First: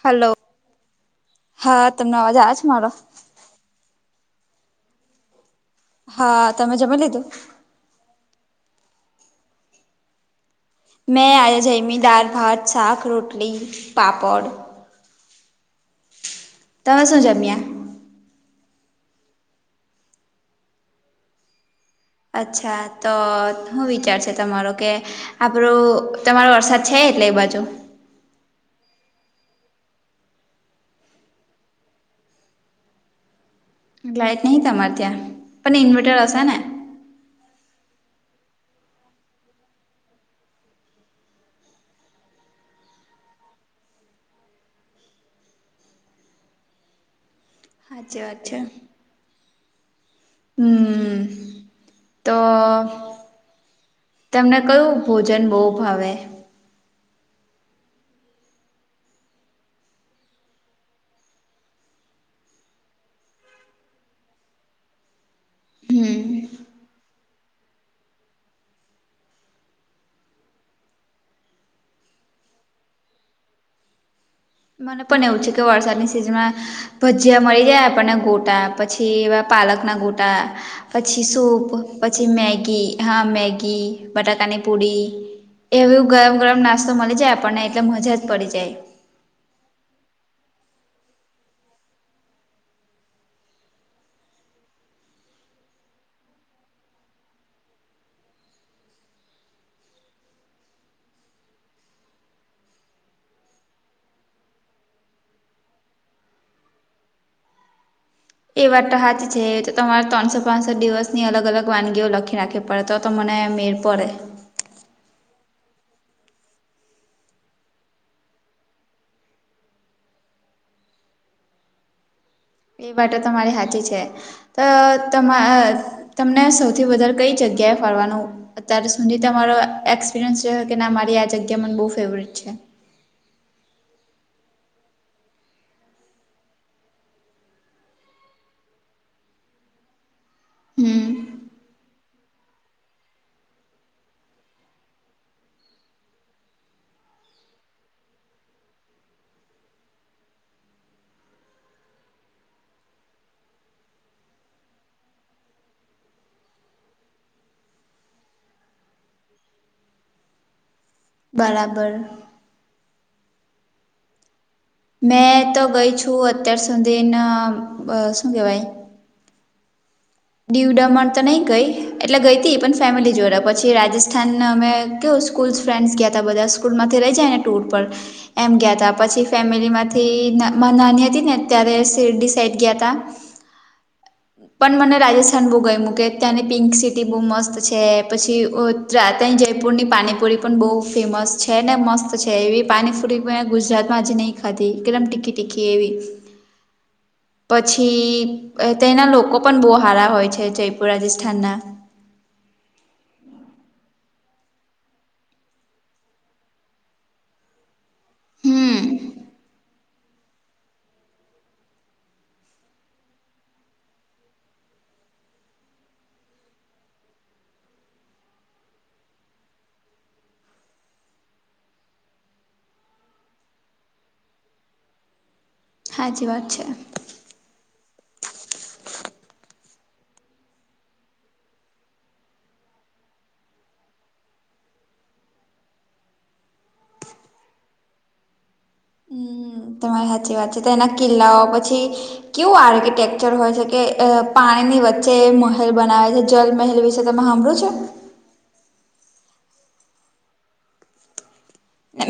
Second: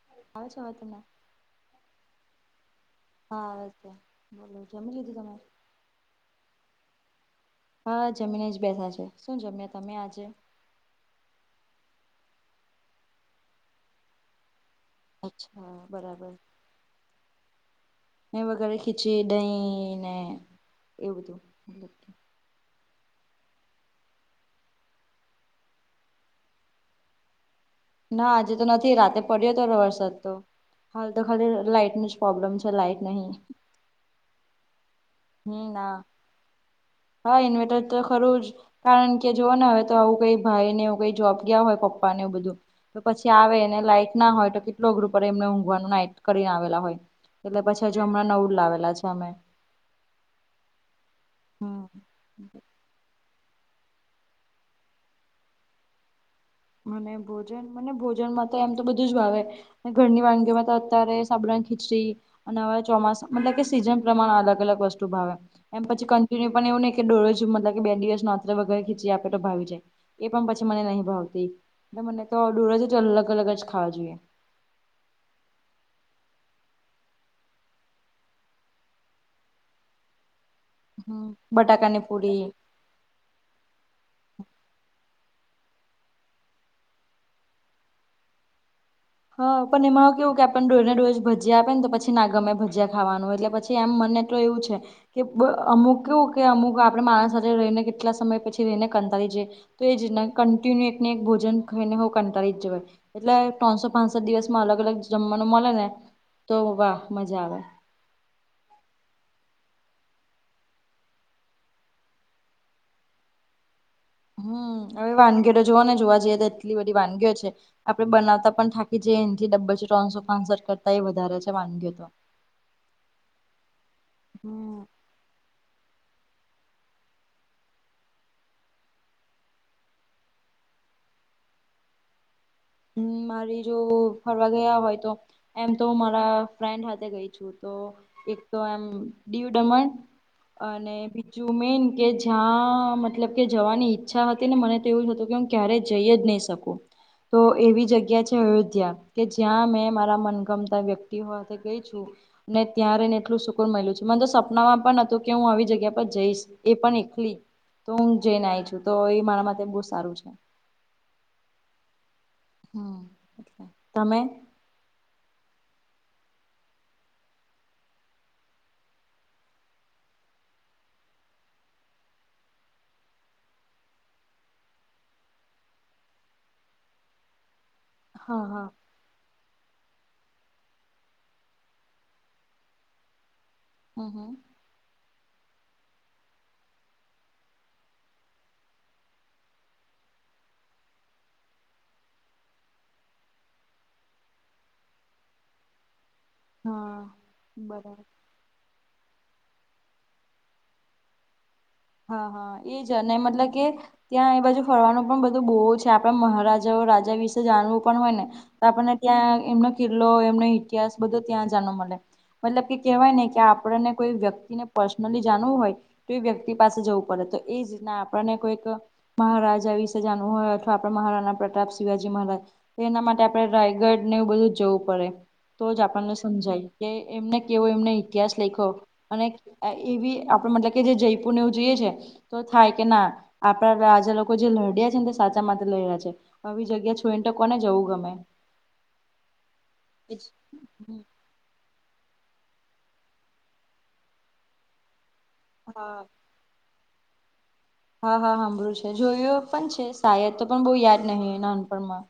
Hello [inaudible] હા તમને અવાજ આવ છે મારો! [inaudible] હા તમે જમી લીધું? હા જમીને જ બેસા છે. શું જમ્યા તમે આજે? મેં આજે જયમિ દાળ, ભાત, સાક, રોટલી, પાપડ. અચ્છા બરાબર. તમે શું જમ્યા? એ વગરે ખીચડી, દહીં ને એ બધું. અચ્છા તો હું વિચારશે તમારો કે આપડો તમારો વરસાદ છે. એટલે એ બાજુ ના આજે તો નથી રાતે પડ્યો હતો વરસાદ તો. હાલ તો ખાલી લાઈટ ની જ પ્રોબ્લેમ છે. લાઈટ નહીં. લાઈટ નહિં તમારે ત્યાં? હમ પણ ના ઇન્વર્ટર હશે ને હા ઇન્વીટર તો ખરું જ કારણ કે જોઓ ને અવે તો આવું કઈ ભાઈ ને કઈ જોબ ગયા હોય પપ્પા ને બધું. તો પછી આવે અને લાઈટ ના હોય તો કેટલો અગરો પડે એમને ઊંઘવાનું નાટઈ કરીને આવેલા હોય. એટલે પછી હજુ સાચી અમણાં વાત નવું જ લાવેલા છે અમે. હમ. હમ તો તેમને કયું ભોજન બહુ ભાવે? મને ભોજન મને ભોજન માં તો એમ તો બધું જ વાવેે ઘરની વાનગીઓમાં તો અત્યારે [unintelligible] ખીચડી અને અવે ચોમાસા મતલબ કે સિઝન પ્રમાણે અલગ અલગ વસ્તુ ભાવે. એમ પછી કન્ટિન્યુ પણ એવું નઈ કે મતલ બે દિવસ નો આત્ર વગેરે ખીંચીડ આપે તો ભાવી જાય. એ પણ પછી મને નહીં ભાવતી. મને તો અલગ અલગ જ ખાવા જોઈએ. મને પણ એવું છે કે વરસાદની સિઝનમાં ભજીયા મળી જાય આપણને ગોટા પછી એવા પાલકના ગોટા પછી સૂપ બટાકાની પછી પુરી મેગી હા મેગી બટાકાની પૂરી એવું ગરમ ગરમ નાસ્તો મલી જાય આપણને એટલે મજા જ પડી જાય. હા પણ એમાં હું કેવું કે ભજીયા આપે ને તો પછી ના ગમે ભજીયા ખાવાનું એટલે પછી એમ મને તો એવું છે. કે અમુક આપડે માણસ સાથે રહીને કેટલા સમય પછી રહીને કંટાળી જઈએ. તો એ જ કન્ટિન્યુ એકને એક ભોજન ખાને હો કંટાળી જ જવાય એટલે ત્રણસો પાંચ સાત દિવસમાં અલગ અલગ જમવાનું મળે ને તો વાહ મજા આવે. એ વાત તો સાચી છે. તો તમારે ત્રણસો પાંસઠ દિવસની અલગ અલગ વાનગીઓ લખી રાખે પણ તો મને મેડ પડે. હમ અવે વાનગીઓ તો જોવો ને જોવા જઈએ તો એટલી બધી વાનગીઓ છે. આપડે બનાવતા પણ થાકી જઈએ એથી ત્રણસો પાંસઠ કરતા એ વધારે છે વાનગીઓ તો. એ વાત તો મારી હાચી છે. તો હમ તમા અ તમને સૌથી વધારે કઈ જગ્યાએ ફરવાનું અત્યારે સુુંધી તમારો એક્સપિરિયન્સ છે કે ના મારી આ જગ્યા મને બોઉ ફેવરેટ છે. હમ મારી જો ફરવા ગયા હોય તો એમ તો મારા ફ્રેન્ડ હાથે ગઈ છું. તો એક તો એમમ દિવ-દમણ અને હમ બીજું મેન કે જ્યાં મતલબ કે જવાની ઈચ્છા હતી ને મને તો એવું જ હતું કેમ ક્યારે જઈ જ નહી શકું. તો એવી જગ્યા છે અયોધ્યા કે જ્યાં મેં મારા મનગમતા વ્યક્તિઓ સાથે ગઈ છું. ને ત્યા્યારે ને એટલું સુકુર મળેલ્યું છે મને તો સપનામાં પણ હતું કે હું આવી જગ્યા પર જઈશ. એ પણ એકલી તો હું જઈને આવી છું તો એ મારા માટે બહુ સારું છે. બરાબર. હમ તમે. મેં તો ગઈ છું અત્યાર સુધીના શું કેહેવાય. દીવ દમણ તો નહીં ગઈ એટલે ગઈ હતી પણ ફેમિલી જોડે પછી રાજસ્થાન અમે કે સ્કૂલ ફ્રેન્ડસ ગયા તા બધા સ્કૂલમાંથી રહી જાયને ટુર પર હા એમ હા ગયા ત્યાં. પછી ફેમિલીમાંથી નાની હતી ને ત્યારે શડી સાઇડ ગયા હતા. હમ હમ. પણ મને. રાજસ્થાન બહુ ગય મૂકે ત્યાંની પિંક સિટી બહુ મસ્ત છે પછી ત્યાંની જયપુરની પાણીપુરી. પણ બહુ ફેમસ છે ને મસ્ત છે એવી પાણીપુરી પણ ગુજરાતમાં હજ નહીં. અદી એકદમ ટીકી ટીકી એવી. હા પછી બરાબર તેના લોકો પણ બો. ભાડા હોય છે જયપુરા રાજસ્થાનના. હા હા એ જ મતલબ કે ત્યાં એ બાજુ ફરવાનું પણ બધું બહુ છે આપણા મહારાજાઓ રાજા વિશે જાણવું પણ હોય ને તો હમ આપણને ત્યાં એમનો કિલ્લો એમનો ઇતિહાસ બધો ત્યાં જાણવ મળે મતલબ કે કેહેવાય નને કે આપણને કોઈ વ્યક્તિને પર્સનલી જાણવું હોય તો એ વ્યક્તિ પાસે જવું પડે તો એ જીતના આપણને કોઈક મહારાજા વિશે જાણવું હોય અથવા આપણે મહારાણા પ્રતાપ શિવાજી મહારાજ એના માટે આપણેે રાયગઢ ને એવું બધું જ જવું પડે તો જ આપણને સાચી વાત છે સમજાય કે એમને કેવો એમને ઇતિહાસ લેખો અને એવી આપડ મતલબ કે જે જઈ પુું જઈએ છે તો થાય કે ના આપણા રાજા લોકો જે લડ્યા છે ને તે સાચા માટે લડ્યા છે આવી જગ્યા છોઈને કોને જવું ગમે હમ તમારી સાચી વાત છે તો એના કિલ્લાઓ પછી કેવું આર્કિટેક્ચર હોય છે કે પાણીની વચ્ચે હેલ હા બનાવે છે જલ મહેલ વિશે તમે હમરું છે હા હા સાંભળું છે જોયું પણ છે શાયદ તો પણ બહુ યાદ નહીિ એ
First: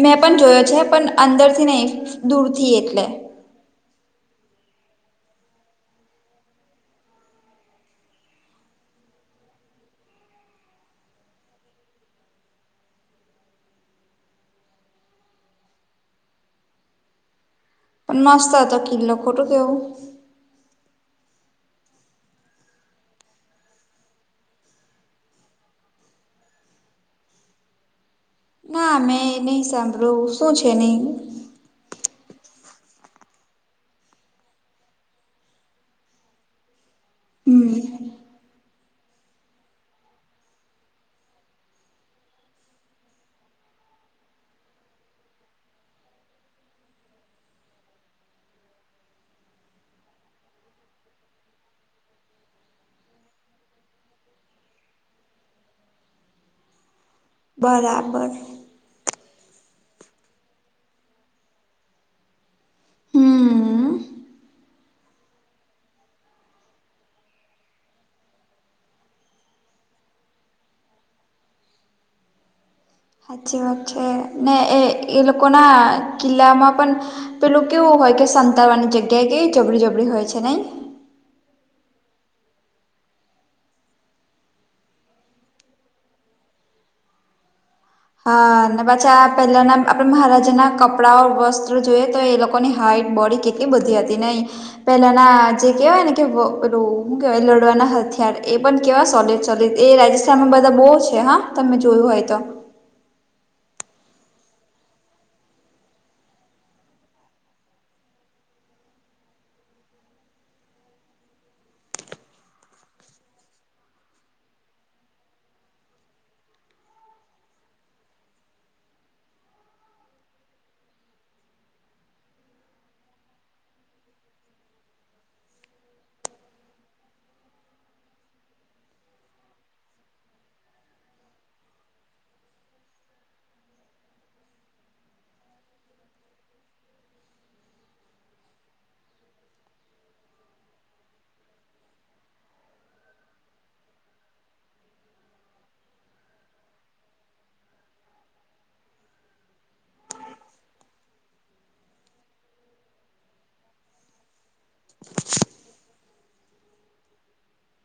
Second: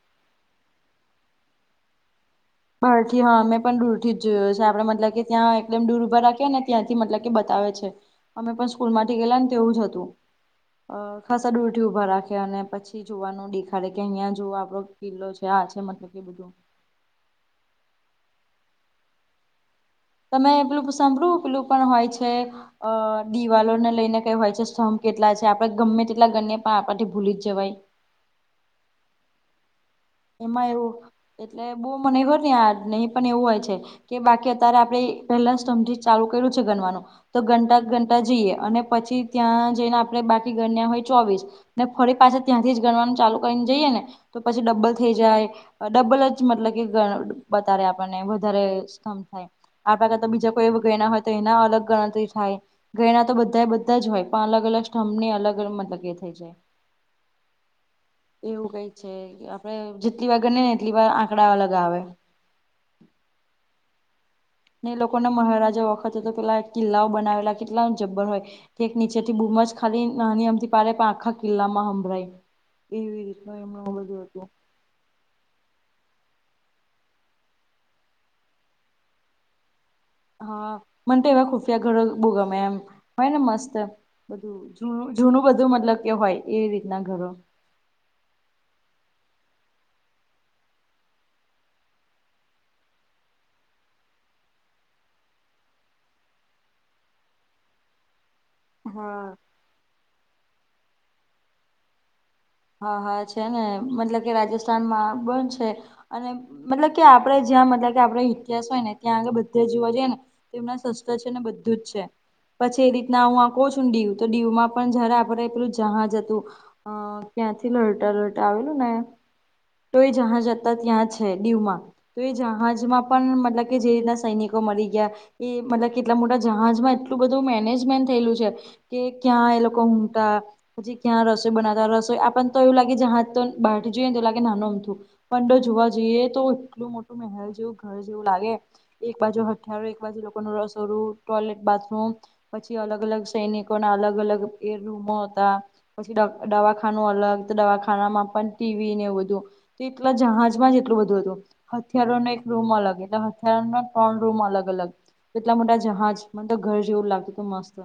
મેં પણ જોયો છે પણ અંદર થી નહી દૂર હરઠથી હા મેં પણ દુરથી આપડે મતલબ કે ત્યાં એકમ દૂર ઉભા રાખી ને ત્યાંથી મતલબ કે બતાવે છે અમે પણ સ્કૂલ માંથી ગેલા ને તે એવું જ હતું અ ખાસા દ ઉરઠી ઉઊભા રાખે અને પછી જોવાનું દેખાડ કે અહિયાયા જુવ આપડ કિલ્લો છે આ છે મતલબ કે બધું નાસ્તા તો કલોખોટું કેવ તમે પેલું સાંભળું પેલું પણ હોય છે અ દિવાલોને લઈને કઈ હોય છે સ્તંભ કેટલા છે આપડે ગમે તેટલા ગને પણ આપથી ભૂલી જ જવાય ના મેં નહી સાબણીયુ એમાં એવું એટલે બહુ મને ખર ને આ નહી પણ એવું હોય છે કે બાકી અત્યારે આપણે પહેલાજી ચાલુ કર્યું છે ગનવાનું તો હમ ગણતા ગણતાજઈએ અને પછી ત્યાં જઈને આપણે બાકી ગણ્યા હોય ચોવીસ ને ફરી પાછા ત્યાંથી જ ગણવાનું ચાલુ કરીને જઈએ ને તો પછી ડબલ થઈ જાય ડબલ જ મતલબ કે બતાારે આપણને વધારેમ થાય આણે કર તો બીજા કોઈ એ ગણા હોય તો એના અલગ ગણતરી થાય ઘયના તો બધા એ બધા જ હોય પણ અલગ અલગ સ્ંભને અલગ અલગ મતલબ એ થઈ જાય બરાબર. એવું કઈ છે આપડે જેટલી વાર ગણીએ ને એટલી વાર આંકડા અલગ આવે. હમ ને એ લોકોના મહારાજા વખતે તો પેલા કિલ્લાઓ બનાવેલા કેટલા જબ્બર હોય. તે એક નીચેથી બૂમજ ખાલી નાની અમતી પ પણ આખા કિલ્લામાં હંભળઈ. સાચી વાત છે ને એ એ લોકોના કિલ્લામાં પણ. પેલું કેવું હોય કે સંતાવાની જગ્યાએ કે જબડી જબરી હોય. છે નહી હા મને તો એવા ખુફિયા ઘરો બો ગવમે એમ ભાઈ ને મસ્ત. જૂનું બધું મતલબ કે હોય એ રીતના ઘરો. હ પછી આ પેલાના આપણે મહારાજાના કપડાઓ વસ્ત્ર જોઈએ તો એ લોકોની હાઈટ બોડી કે. એ બધી હતી નહી પેલાના જે કેહેવાય ને કે હું કેવાય લડવાના. ખર એ પણ કેવા સોલ હા સોલ એ રાજસ્થાનમાં બધા બહુ છે હા તમે જોયું હોય તો. હા હા છે ને મતલબ કે રાજસ્થાનમાં બંધ છે. અને મતલબ કે આપડે જ્યાં મતલબ કે આપણે ઇતિહાસ હોય ને ત્યાં આગળ બધે જોવા જઈએ ને. તેમના સસ્તા છે ને બધુંજ છે. પછી એ રીતના હું આ કું છુંને ડીવ તો ડીવમાં પણ જરા આપડ પેલું જહાજ હતું. અ ક્યાંથી લટા લતા આવેલું ને. તોય જહા જતા ત્યાં છે દીવમાં. તો એ જહાજમાં પણ મતલબ કે જે રીતના સૈનિકો મળી ગયા. એ મતલબ કેટલા મોટા જહાજમાં એટલું બધું મેનેજમેન્ટ થયેલું છે. કે ક્યાં એ લોકો હુતા પછી ક્યાં રસોઈ બનાતા રસોઈ. પણ તો એવું લાગે જ હા તો બહાર થી જોઈએ ને એવુ લાગે નાનું અમથું. પંતો જોવા જઈએ તો એટલું મોટું મહેલ જેવું ઘર જેવું લાગે. એક બાજુ હથિયારો એક બાજુ લોકોનું રસોડું ટોયલેટ બાથરૂમ. પછી અલગ અલગ સૈનિકો ના અલગ અલગ એ રૂમો હતા પછી દવાખાના. અલગ દવાખાનામાં પણ ટીવી ને એ બધું એટલા જહાજમાં જ એટલું બધું હતું. હથિયારોને એક રૂમ અલગ એટલે હથિયારોનો ત્રણ રૂમ અલગ અલગ. કેટલા મોટા જહાજ મ તો ઘર જેવું લાગતું હત મસ્ત.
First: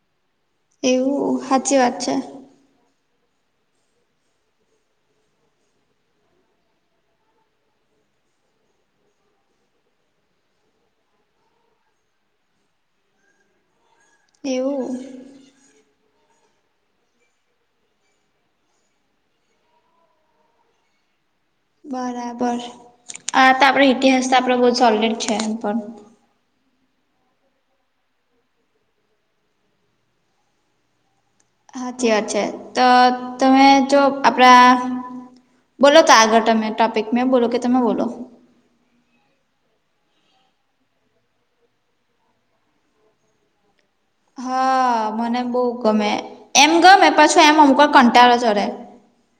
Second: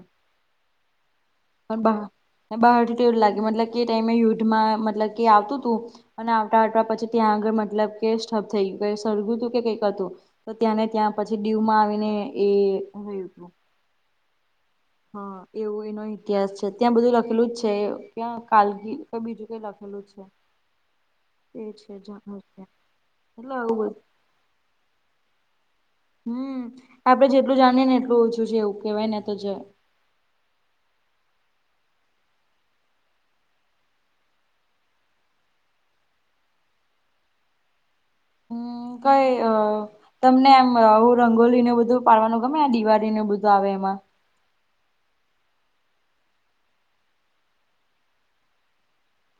એવું સાચી વાત છે. ને બારથીવું લાગ્યું મતલબ કે એ ટાઈમે યુદ્ધમાં મતલબ કે આવતું હતું. અને આવતા આટવા પછી ત્યાં આગળ મતલબ કે સ્ટબ થઈ ગયું સળગું હતું કે કંઈક હતું. તો ત્યાંને ત્યાં પછી દીવમાં આવીને એ જોયું હતું. એવું. એવું એનો ઇતિહાસ છે ત્યાં બધું લખેલું જ છે ક્યાં. કલગી કઈ બીજું કઈ લખેલું છે. એ છે જહાજ બરાબર આ એટલે તો આવું આપડો બધું ઇતિહાસ તો આપડ બહ સોલડ છે એમ પણ. હમ્મ આપડે જેટલું જાણીએ ને એટલું ઓછું છે એવું કેવાય ને તો જ. હાચી વાત છે તો તમે જો આપણા. બોલો તો આગળ તમે ટોપિકમાં બોલો કે તમે બોલો. હમ્મ કઈ અ. તમને એમ રંગોલી ને બધું પાડવાનું ગમે દિવાળીને બધું આવે એમાં. હા મને બહુ ગમે એમ ગમે પાછું એમ અમુક કંટાકળ જોરે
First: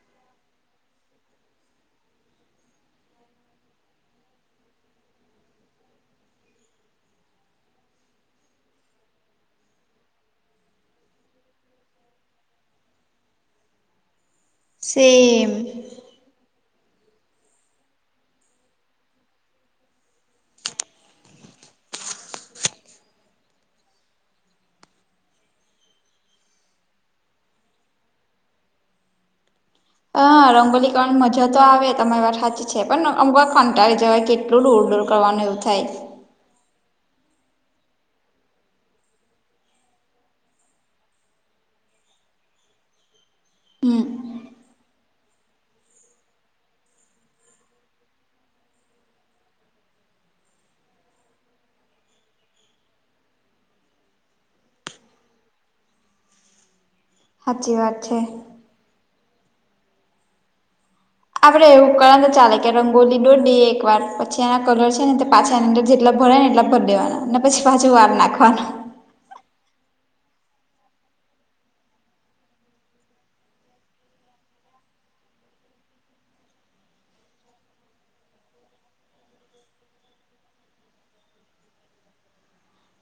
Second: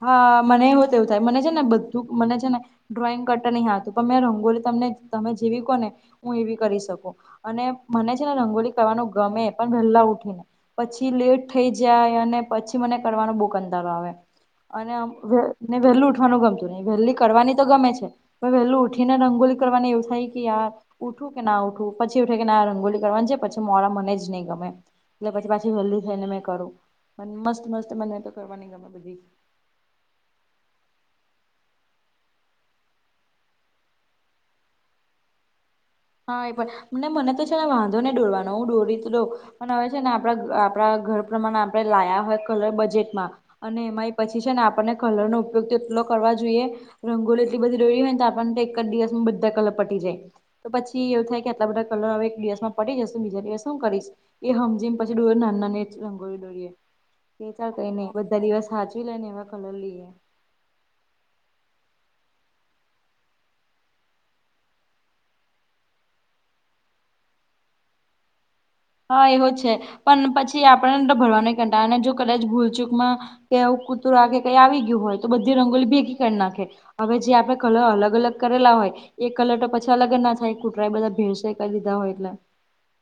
હા મને એવ હોત એવું થાય મને છે ને બધું મને છે ને. ડ્રોઈંગ કરતા નહીં હતું પણ મેં રંગોલી તમને તમે જીવી કોહ ને. હું એવી કરી શકું અને મને છે ને રંગોલી કરવાનું ગમે પણ વેલા ઉઠીને. પછી લેટ થઈ જાય અને પછી મને કરવાનો બહુ કંટાળો આવે. અને સેમ ને વહેલું ઉઠવાનું ગમતું નહી વહેલી કરવાની તો ગમે છે. વેલું ઉઠી ને રંગોલી કરવાને એવું થાય કે યાર. ઉઠું કે ના ઉઠવું પછી ઉઠે કે ના રંગોલી કરવાની જે પછી મોરા મને જ નહીં ગમે. એટલે પછી પાછી હેલ્ થઈ ને મે કરું મસ્ત મસ્ત મને તો કરવાની ગમે બધી. આ રંગલી કરવાની મજા તો આવે તમારી વાર સાચ છે, પણ અમુક કંટાળી જવાય કેટલું ડૂર ડૂર કરવાનું એવું થાય હા એ પણને મને તો છે, ને વાંધો નને દોરવાનો હું દોરી દઉં પણ હવે છે, ને આપડા આપણા ઘર પ્રમાણે આપણે લાયા હોય કલર બજેટમાં અને હમ એમાં એ પછી છે, ને આપણને કલરનો ઉપયોગ તેટલો કરવા જોઈએ. રંગોલી એટલી બધી દોરીયે હોય ને તો આપણને તો એક જ દિવસમાં બધા કલર પટી જાય. તો પછી એવું થાય કે આટલા બધા કલર હવે એક દિવસ માં પડી જશે બીજા દિવસ શું કરીશ એ સમમજી એમ પાછી ડોર નાના એ જ રંગોળી ડોરીએ બે ચાર સાચી કઈ વાત નઈ છે બધા દિવસ સાંચવી લે ને એવા કલર લઈએ. આપડે એવું કરવા તો ચાલે કે રંગોલી દોડીએ એકવાર પછી એના કલર છે, ને તે પાછ સેલન્ડર જેટલા ભરા ને એટલા ભરી દેવાનું અને પછી પાછું વાર નાખવાનું હા એવો છે, પણ પછી આપણે ભરવા નહી કંટા અને જો કદાચ ભૂલચૂકમાં કેું કૂતરું આ કેે કઈ આવી ગયું હોય તો બધી રંગોલી ભેગી કરી નાખે હવે જે આપડે કલર અલગ અલગ કરેલા હોય એ કલર તો પછી અલગ જ ના થાય કુટરા એ બધા ભેડસે કરી દીધા હોય એટલે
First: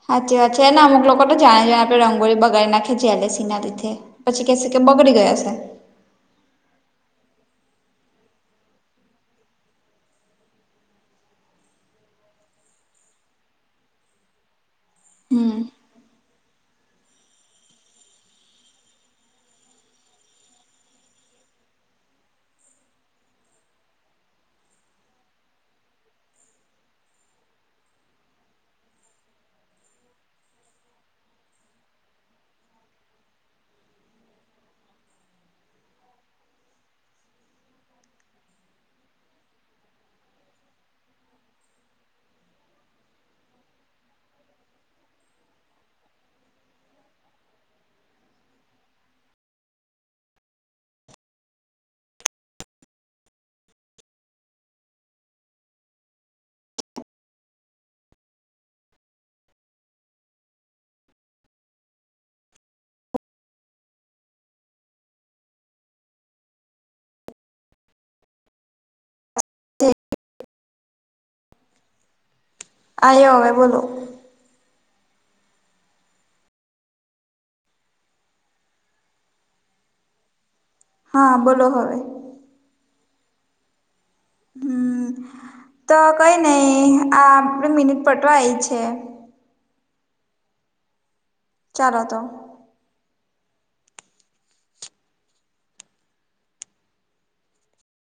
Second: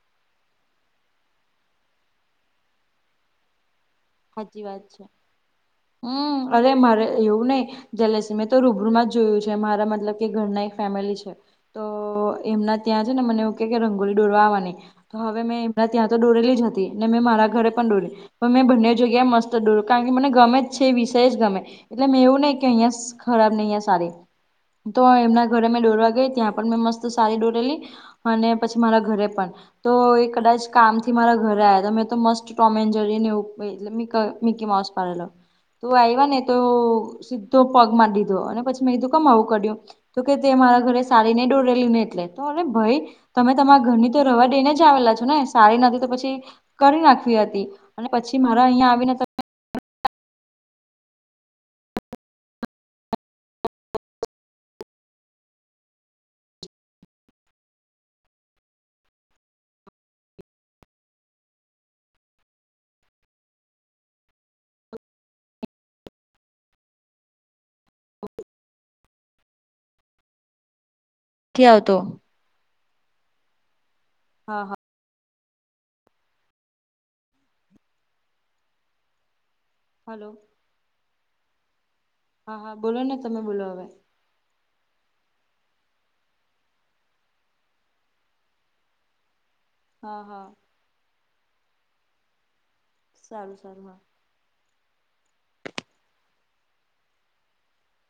સાચચી વાત છે, એને અમુક લોકો તો જાણે જા આપણે રંગોળી બગાડી નાખે જેલેસી ના લીધે પછી સાચી કેશે કે વાત છે બગડી ગયા હમ્મ અરે મારે એવું નઈ જલેસી મેં તો રૂબરૂમાં જ જોયું છે, મારા મતલબ કે ઘરના એક ફેમિલી છે. તો એમના ત્યાં જોને મને એવું કે કે રંગોલી ડોરવા આવવાની તો હવે મેં હમ એમને ત્યાં તો દોરેલી જ હતી ને મેં મારા ઘરે પણ દોરી પણ મેં બંને જ જગ્યા મસ્ત ડોર કારણ કે મને ગમે જ છે, વિષય જ ગમે. એટલે મેં એવું નહીં કે અહિયાં ખરાબ નહીં અહીંયા સારી તો એમના ઘરે મેં દોરવા ગઈ ત્યાં પણ મેં મસ્ત સારી દોરેલી અને પછી મારા ઘરે પણ. તો એ કદાચ કામ થી મારા ઘરે આવ્યા હતા મેં તો મસ્ટ ટોમેન્જરીને જોઈ મકા મિકીમાંવુંશ પાડેલો. તો આવયા ને તો સીધો પગ મારી દીધો અને પછી મેં કીધું કેમ આવું કર્યું. તો કે તે મારા ઘરે સારીને દોરેલી ને એટલે તો અરે ભાઈ. તમે તમારા ઘરની તો રવા દઈને જ આવેલા છો ને સારી નથી તો પછી કરી નાખવી હતી અને પછી મારા અહંયા આવીને કે આવતો આયો હવે બોલો. હા, હા. હલો. હા, બોલો હવે. હા, હા બોલો ને તમે બોલો હવે. હમ તો કઈ નઈ આ આપે મિનિટ પતવા આઈ છે. હા, હા. ચાલો તો. સારું, સારું, હા.